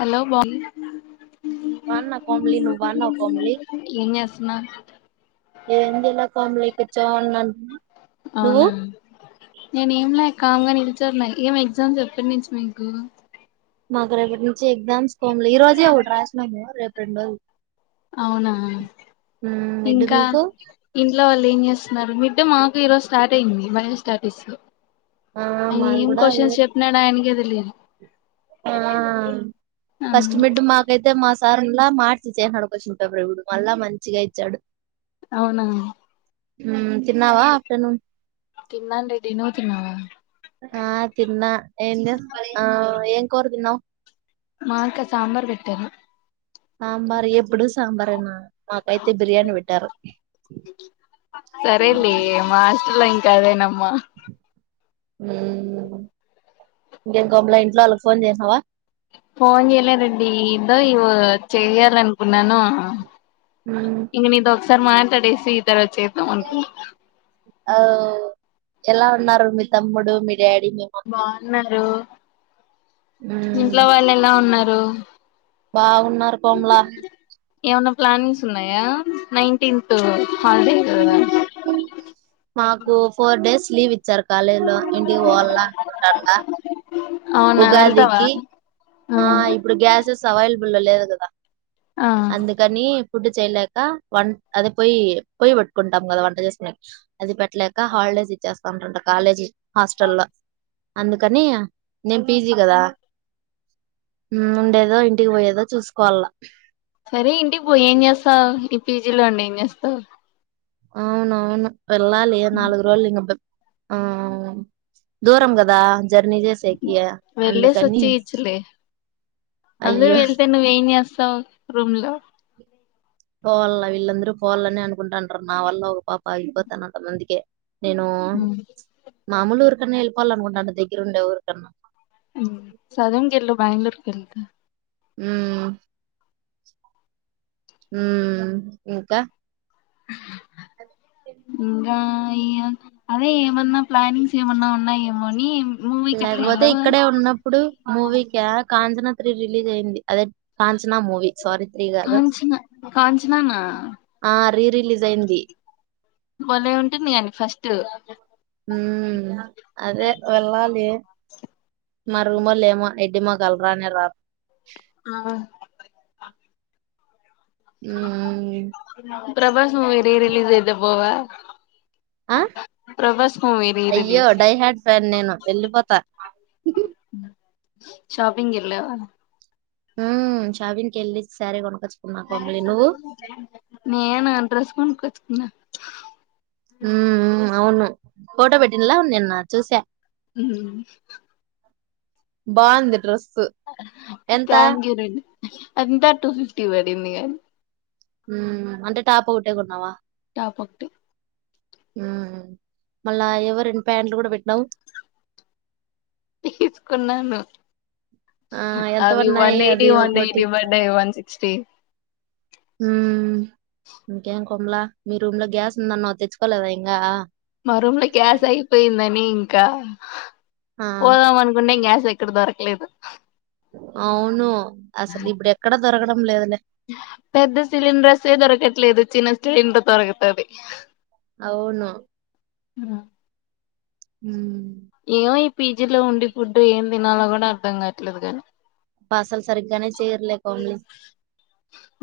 Hello బా బాన్నా కొమలీ నువ్వు బాన్నావా కొమలి ఏం చేస్తున్నా ఎం చేయాలె కొమలి కూర్చొనే ఉన్నాను నువ్వు అవునా నేనేంలే కామ్గా నిల్చున్న ఏం ఎగ్జామ్స్ ఎప్పటి నుంచి మీకు మాకు రేపటి నుంచి ఎక్జామ్స్ కోమ్లి ఈ రోజే ఒకటి రాసినాము రేప్ రెండోది అవునా మిడ్ ఇంకా మీకు ఇంట్లో వాళ్ళు ఏం చేస్తున్నారు మీ డ్ మాకు ఈరోజు స్టార్ట్ అయింది బయోస్టాటిస్ ఆ మాది అయేం కూడా అదే కొషన్స్ చెప్పినాడాయనకే తెలీదు ఆ ఫస్ట్ మిడ్డు మాకైతే మాస్ సార్ ఉండ్లా మార్చిచ్చేస్నాడు క్వశ్చన్ పేపర్ ఇప్పుడు మళ్ళా మంచిగా ఇచ్చాడు అవునా మ్మ్ తిన్నావా ఆఫ్టర్నూన్ తిన్నాను రెడి నువు తిన్నావా ఆ తిన్నా ఏం చేస్ ఆ ఏం కూర తిన్నావ్ మాకా సాంబార్ పెట్టారు ఆ మరి ఎప్పుడు సాంబారేనా మాకైతే బిర్యానీ పెట్టారు సరే లే మా హాస్టల్లో ఇంకా అదేనమ్మ ఇంకేం కోమల ఇంట్లో వాళ్ళకి ఫోన్ చేసినావా ఫోన్ చేయలే రెడ్డి ఇబ్బో ఇవు చెయ్యాలను కున్నాను మ్మ్ ఇంగ నీతో సర్ మాటాడేసి తరవాత చేద్దాం అనుకు అవ్ ఎలా ఉన్నారు మీ తమ్ముడు మీ డాడీ మీ ఉమ్ బావున్నారు ఇంట్లో వాళ్ళు ఎలా ఉన్నా రు బావున్నారు కొమలా ఏమన్నా ప్లానింగ్స్ ఉన్నాయా నైన్టీన్త్ హాలిడే కదా మాకు ఫోర్ డేస్ లీవ్ ఇ చ్చారు కాలేజ్లో ఇంటికి పోవాలా అనుకుంటాండా అవునా వెళ్తావా ఉగాదికి ఆ ఇప్పుడు గ్యాస్ జుస్ అవైలబుల్ లో లేదు కదా ఆ అందుకని ఫుడ్ చేయలేక వన్ అది పొయ్యి పొయ్యి పెట్టుకుంటాం కదా వంట చేసుకునే అది పెట్టలేక హాలిడేస్ ఇచ్చేస్తా అంటంట కాలేజీ హాస్టల్ లో అందుకని నేను పీ జీ కదా ఉమ్మ్ ఉండేదో ఇంటికి పోయేదో చూసుకోవాల సరే ఇంటి పో ఏం చేస్తావ్ ఈ పీ జి లో ఉండి ఏం చేస్తావు అవునవును వెళ్ళాలి నాలుగు రోజులు ఇంగ బెబ్ ఆ దూరం కదా జర్నీ చేసేకి వెళ్లేేసి అందుకని వచ్చి ఇచ్చలే అందరు అయ్యో వెళ్తే నువ్వేం చేస్తావ్ వస్తావు రూమ్ లో పోవాల వీళ్ళందరూ పోవాలని అనుకుంటుంటారు నా వల్ల ఒక పాప అగిపోతానంట అందుకే నేను మాములురు అక్కడనా వెళ్ళాల అనుకుంటున్న దగ్గర ఉండే ఊరికన్నా హ్మ్ సడన్గా గెల్లు బ్యాంగళూరు వెళ్తా ఉమ్మ్ ఉమ్మ్ ఇంకా [inaudible] ఉమ్ ఆ ఇయ్యో అదే ఏమన్నా ప్లానింగ్స్ ఏమన్నా ఉన్నాయేమో అని మూవీకి అట్లా లేకపోతే వెళ్ళవా ఇక్కడే ఉన్నప్పుడు మూవీ క కాంచనా త్రీ రిలీజ్ అయింది. అదే కాంచ్ కాంచనా కాంచనానా, ఆ రీ రిలీజ్ అయింది బలే ఉంటుంది కానీ ఫస్ట్ హుమ్ అదే వెళ్ళాలి మ రూమ్లు ఏమో ఎడ్డి మొఖాలు రానే రారు ఆ ఉమ్మ్ ప్రభాస్ మూవీ రీ రలీస్ అయితే పోవ ఆ అయ్యో రిలీజ్ డై హ్యాడ్ ఫ్యాన్ నేను, వెళ్ళిపోతా. షాపింగ్ ఎలావ ఉహుమ్ షాపింగ్ కెళ్ళి శారీ కొనుకోచ్ నేనా డ్రెస్ కొనుక్కొచ్చు నా హ్మ్మ్ హ్మ్మ్ అవును ఫోటో పెట్టినలా నిన్న చూసా బాగుంది డ్రెస్ ఎంత థాంక్ యు రెడ్ ఎంతా టూ ఫిఫ్టీ పడింది కాద్ ఉమ్ అంటే టాప ఓట్టే కొన్నావా టాప్ ఒకటి హ్మ్ మళ్ళా ఎవో రెండు ప్యాంట్లు కూడా పెట్టినావు తీసుకున్నాను ఆ, ఎంత అవి పడినాయి వన్ అది ఎయిటీ వన్ ఒకటి ఎయిటీ బంటయి వన్ సిక్స్టీ ఉమ్, ఇంకేం కొమ్లా మీ రూమ్ లో గ్యాస్ ఉందన్న తెచ్చుకోలేదా ఇంకా మా రూమ్ లో గ్యాస్ అయిపోయిందని కా ఆ, పోదామ్ అనుకున్నా ఇంక గ్యాస్ ఎ ఇక్కడ దొరకలేదు అవును అసలు ఇప్పుడు ఎక్కడ దొరకడం లేదులే పెద్ద సిలిండర్స్సె ఏ దొరకట్లేదు చిన్న టే ఎందుకుదొరకతాది అవును ఉమ్ ఉమ్ ఏమో ఈ పీజీలో ఉండి ఫుడ్ ఏం తినాలో కూడా అర్ధం కావట్లేదు కాగాని అబ్బా అసల్ సరిగ్గానే చేయర్లే కోమ్లీ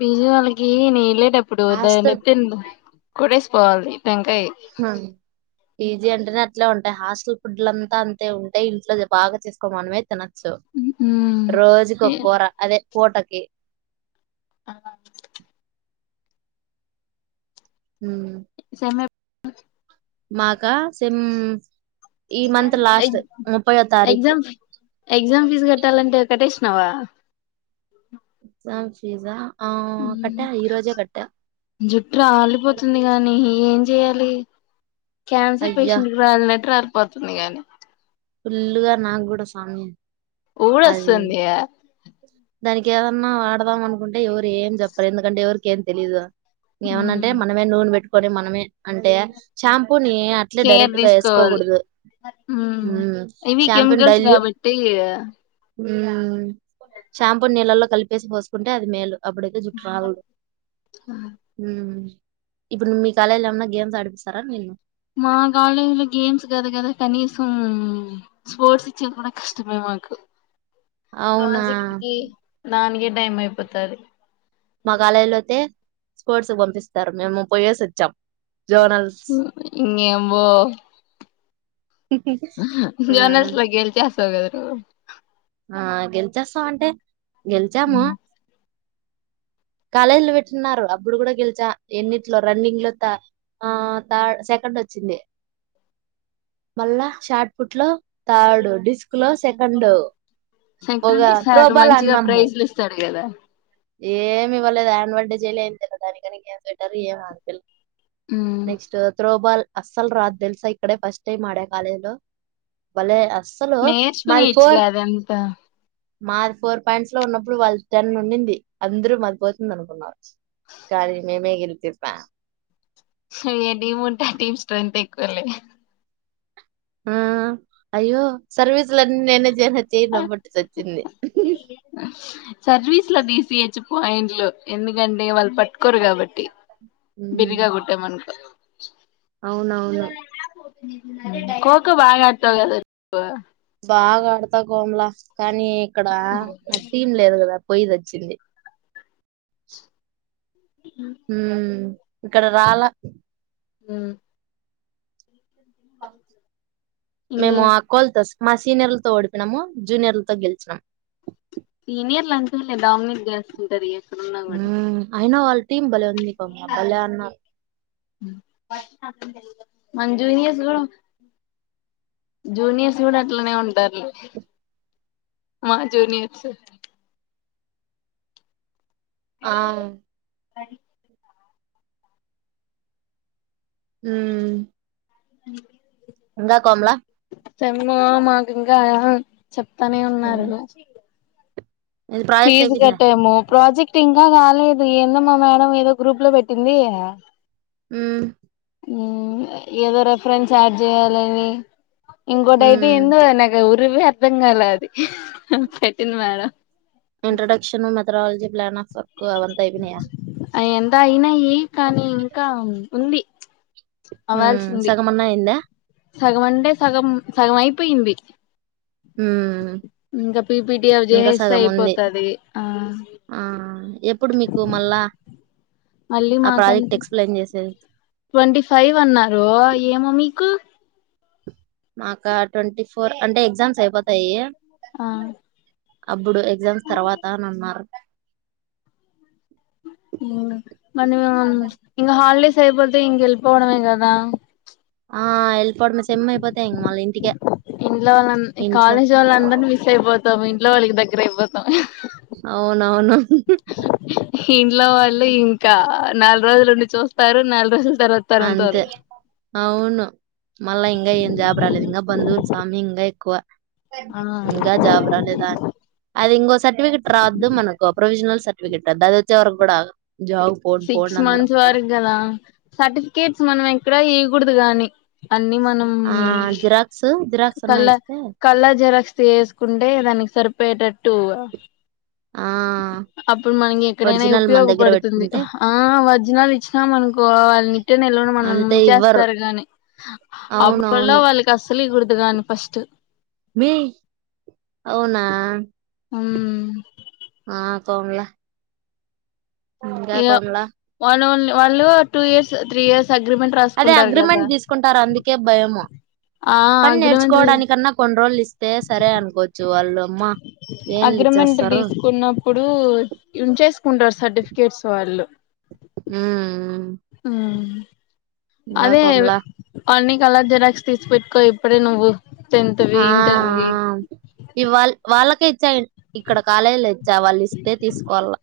పిజీ వాళ్ళకి ఎనేనె వెళ్ళలేటప్పుడు ద హాస్టల్ నెత్తంది కుడే స్ పాల్ది టెంకాయ్ పిజీ అంటేనే అట్లే ఉంటాయి హాస్టల్ ఫుడ్ల అంతా అంతే ఉంటాయి ఇంట్లో బాగా చేసుకో మనమే తినాలి రోజుకుక్కో కూర అదే పూటకి ఆ ఉమ్ అమె మాకా సే హ్మ్మ్ ఎగ్ తారీఖు ఎగజామ్ ఎగ్జామ్ ఫీజ్ కట్టాలంటే కటేషినావ సార్ చీజా జుట్టు రాలిపోతుంది గానీ ఏం చేయాలి క్యాన్సర్ అయ్యా పేషంట్ రాల్నట్టు రాల్పొతుంద్ ని గాని ఫుల్లుగా నాకు కూడాూ స్వామి అది ఊడస్తుందియా దానికి ఏదన్నా వాడదాం అనుకుంట్ ఎవరు ఏం చెప్పరు ఎందుకంటే ఎవర్ కేం తెలిద ఏమన్నంటే మనమే నూనె పెట్టుకుం పోని మనమే అంటే షాంపూ ని అట్లే కేర్ డైరెక్ట్గా తీసుకోవాలి వేసుకోకూడదు హ్మ్ ఇవి షాంపూని కెమికల్స్ డైల్యూ కాబట్టి హ్మ్ షాంపూ నీళ్ళల్లో కలిపేసి పోసుకుంటే అది మేలు అప్పుడేతే జుట్టురాల్దు హ్మ్ ఇప్పుడు ను మీ కాలేజ్ లో ఏమన్నా గేమ్స్ ఆడిపిస్తారా నిన్ను మా కాలేజీ లో గేమ్స్ కాదు కదా కనీసం స్పోర్ట్స్ ఇచ్చేది కూడా కష్టమే మాకు అవునా రాజకికి నాన్ గే టైమైపోతది స్పోర్ట ఇం యబ్బో ఆ జోనస్ లోగే ఎల్తే ద గదా ను ఆ గెలిచేస్తా అంటే గెల్చా మ నువ్వు కాలేజీ లో పెట్టిన్నారు అప్పుడు కూడా గెలిచా ఎన్నిట్లో రన్నింగ్ లో త ఆ థర్ సెకండ్ వచ్చింది మళ్ళా షార్ట్ పుట్ లో థర్డ్ డిస్క్ లో సెకండు ఒక త్రోబాల్ అన్నాము గదా ఏమి ఇవ్వలే దాని వడ్డే జయలేం ఎంజేయాలే దానికి గని ఇంకేం స్వెటర్ ఏం ఆపిల్ల మ్ నెక్స్టు త్రోబాల్ అస్సలు రాదు తెలుసా ఇక్కడ ఫస్ట్ టైమ్ ఆడామ్ కాలేజ్ లో బలే అసలు మాది నేర్చుకునేయచ్చులే ఫర్ అదంతా మాది ఫోర్ పాయింట్స్ లో ఉన్నప్పుడు వాళ్ళది టెన్ ఉండిది అందరూ అదిపోతుంద [unintelligible] అనుకున్నారు కాల మే మేగిల్ [unintelligible] చెప్పా ఏ టీమ్ ఉంటా టీమ్స్ స్త్రెంత్ ఇక్వలీ ఆమ్ అయ్యో సర్వీస్ లన్ని నేనే జే చేయినోబట్టి తె చచ్చింది సర్వీస్ లో డిసిహెచ్ పాయింట్లు ఎందుకంటె నేను వాళ్ళు పట్టుకోరు కాబట్టి బిరిగా ఉమ్, కుట్టామనుకో అవునవును కోక బాగా [unintelligible] బాగా ఆడతా కోమ్లా కానీ ఇక్కడ నాక్ సీన్ లేదు కదా పోయిసచ్చింది ఉమ్ ఇక్కడ రాలా ఉమ్ ఇంగే మేము అక్కో ల్ తెస్ మా సీనియర్లతో ఓడి పోయినము జూనియర్లతో గెలిచినం ఒంటరి ఉమ్ అయిన వాళ్ళ టీమ్ బలే [inaudible] మన్ జూనియర్స్ జూనియర్స్ చూడు అట్లనే ఉంటారులే మా జూనియార్స్ ఆ అ [unintelligible] ఉమ్ అ [unintelligible] సెమ్ మాకింకా చెప్తానే ఉన్నారు ఇది ప్రాజెక్ట్ ఫీజు అయిపోయిందా కట్టాము ప్రాజెక్ట్ ఇంకా కాలేదు ఏందో మా మేడం ఏదో గ్రూప్ లో పెట్టింది ఉమ్ ఉమ్ ఏదో రెఫరెన్స్ యాడ్ చేయాలని ఇంకోటి అయితే ఎందుో నాకు ఊరివే అర్ధం కాల అది పెట్టింది madam introduction methodology plan of work అవంతా అయ్పోనాయా అయంత అయినాయ్ కానీ ఇంకా ఉంది ఉంది అవ్వాల్సింది సగం అన్నా అయిందా సగం అంటే సగం సగం అయిపోయింది ఉమ్ ఇంకా పిపిటి అవి జేసేస్ తే ఉంది అయిపోతది ఆ ఆ ఎప్పుడు మీకు మళ్ళా మళ్ళీ ఆ ప్రాజెక్ట్ మాకంటే ఎక్స్ప్లెయిన్ చేసేది ట్వంటీ ఫైవ్ అన్నారు ఏమో మీకు మాక ట్వంటీ ఫోర్ అంటే ఎగ్జామ్స్ అయిపోతాయి ఆ అబ్బుడు ఎగ్జామ్స్ తర్వాత అని అన్నారు ఇవ్వుడ మల్లి మేం ఇంగ హాలిడేస్ అయిపోతే ఇంక వెళ్ళి పో పోవడమే గదా ఆ ఎల్ పొడమే సేమ్ అయిపోతే ఇంగ మల్ ఇం ఇంట్లో వాళ్ళ న్ కాలేజోళ్ళ అందరినీ మిస్ అయిపోతాము ఇంట్లో వాళ్ళకి దగ్గర అయిపోతాం అవునవును కి ఇంట్లో వాళ్ళు ఇంకా నాలుగు రోజులు ఉండి చూస్తారు నాలుగు రోజులు తర్వాత తరుంతారు అంతే అవును మళ్ళా ఇంగా ఏం జాబ్ రాలేదు ఇంగా బంధవులుస్ సామి ఇంగా ఎక్కువ ఆ ఇంకా జాబ్ రాలేదా అని అది ఇంకో సర్టిఫికెట్ రాద్దు మనకు ప్రొవిజనల్ సర్టిఫికట్ డది వచ్చే వరకు కూడా అగర్ సిక్స్ మంత్స్ వరకు గదా సర్టిఫీ కెట్స్ మనం ఎక్కడ ఇయకూడదు గాని అన్ని మనం ఆ జిరాక్స్ జిరాక్స్ అన్నా కళ్ళ ఇస్తే కళ్ళర్ జిరాక్స్ చేసుకుంటే దానికి సరిపోయేటట్టు ఆ అప్పుడు మనకి ఎక్కడైనా ఒరిజినల్ మన దగ్గర ఉపయోగపడుతుంది పెట్టుకుంటే ఆ వర్జినల్ ఇచ్చినా మనకో వాళ్ళు నిట్టే నిల్వని మనల్ని అంతే ఇవ్వరు ముంచేస్తారు గాని అప్పులో అవునవును వాళ్ళకి అస్సలు ఇవ్వగూడదు గాను ఫస్ట్ మీ అవునా ఊమ్ ఆ తోంలా ఇగో వాళ్ల వల్లే వాళ్ళు two years three years agreement అదే రాసుకుంటారు కదా అగ్రిమెంట్ తీసుకుంటారు అందుకే భయము ఆ పని అగ్రిమెంట్ నేర్చుకోవడానికన్నా కొన్ని రోజులు ఇస్ ఇస్తే సరే అనుకోవచ్చు వాళ్ళు అమ్మ ఏంలు అగ్రిమెంట్ ఇచ్చేస్తారు తీసుకున్నప్పుడూ ఉంచేసుకుంటారు సర్టిఫికెట్స్ వాళ్ళు ఉమ్ ఆ ఇంకా అదే కోమలా కొన్ని కలర్ జిరాక్స్ తీస్ పెట్టుకో ఇప్పుడే నువ్వు టెన్త్ వి ఆ ఇంటర్ ఆ వి ఇవ్వాల్ వాళ్ళకే ఇచ్చా ఇక్కడ కాలేజీలో ఇచ్చా వాళ్లిస్తే తీసుకోవాల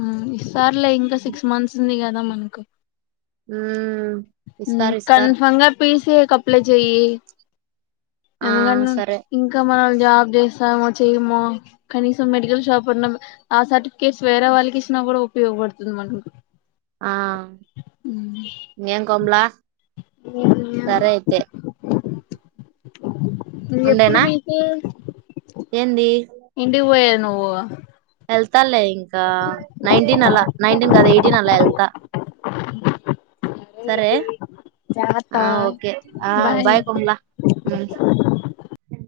ఆ ఇస్తార్లే ఇంకా సిక్స్ మంత్స్ ఉంది గా దా మనకు ఊ ఊ కన్ఫర్మ్గా పీ సి ఏ కీ అప్లై చెయ్యీ ఆ ఎందుకంటే సరే ఇంకా మనం జాబ్ చేస్తామొ చేయమో కనీసం మెడికల్ షాప్ ఉన్న ఆ సర్టిఫికేట్స్ వేరే వాళ్ళకి ఇచ్చినా కూడ ఉపయోగపడుతుంది మనకు ఆ ఇంగేం కమలా సరే అయితే [inaudible] ఉండేనా ఇంటికి ఏంది పొయ్యేద్ నువ్వూ ఆ ట్టాలే ఇంకా నైన్టీన్ అలా నైన్టీన్ గాదు ఎయిటీన్ అలా ఎళ్తా సరే జాగ్రత్త ఆ ఓకే ఆ బాయ్ కమ్లా హ్మ్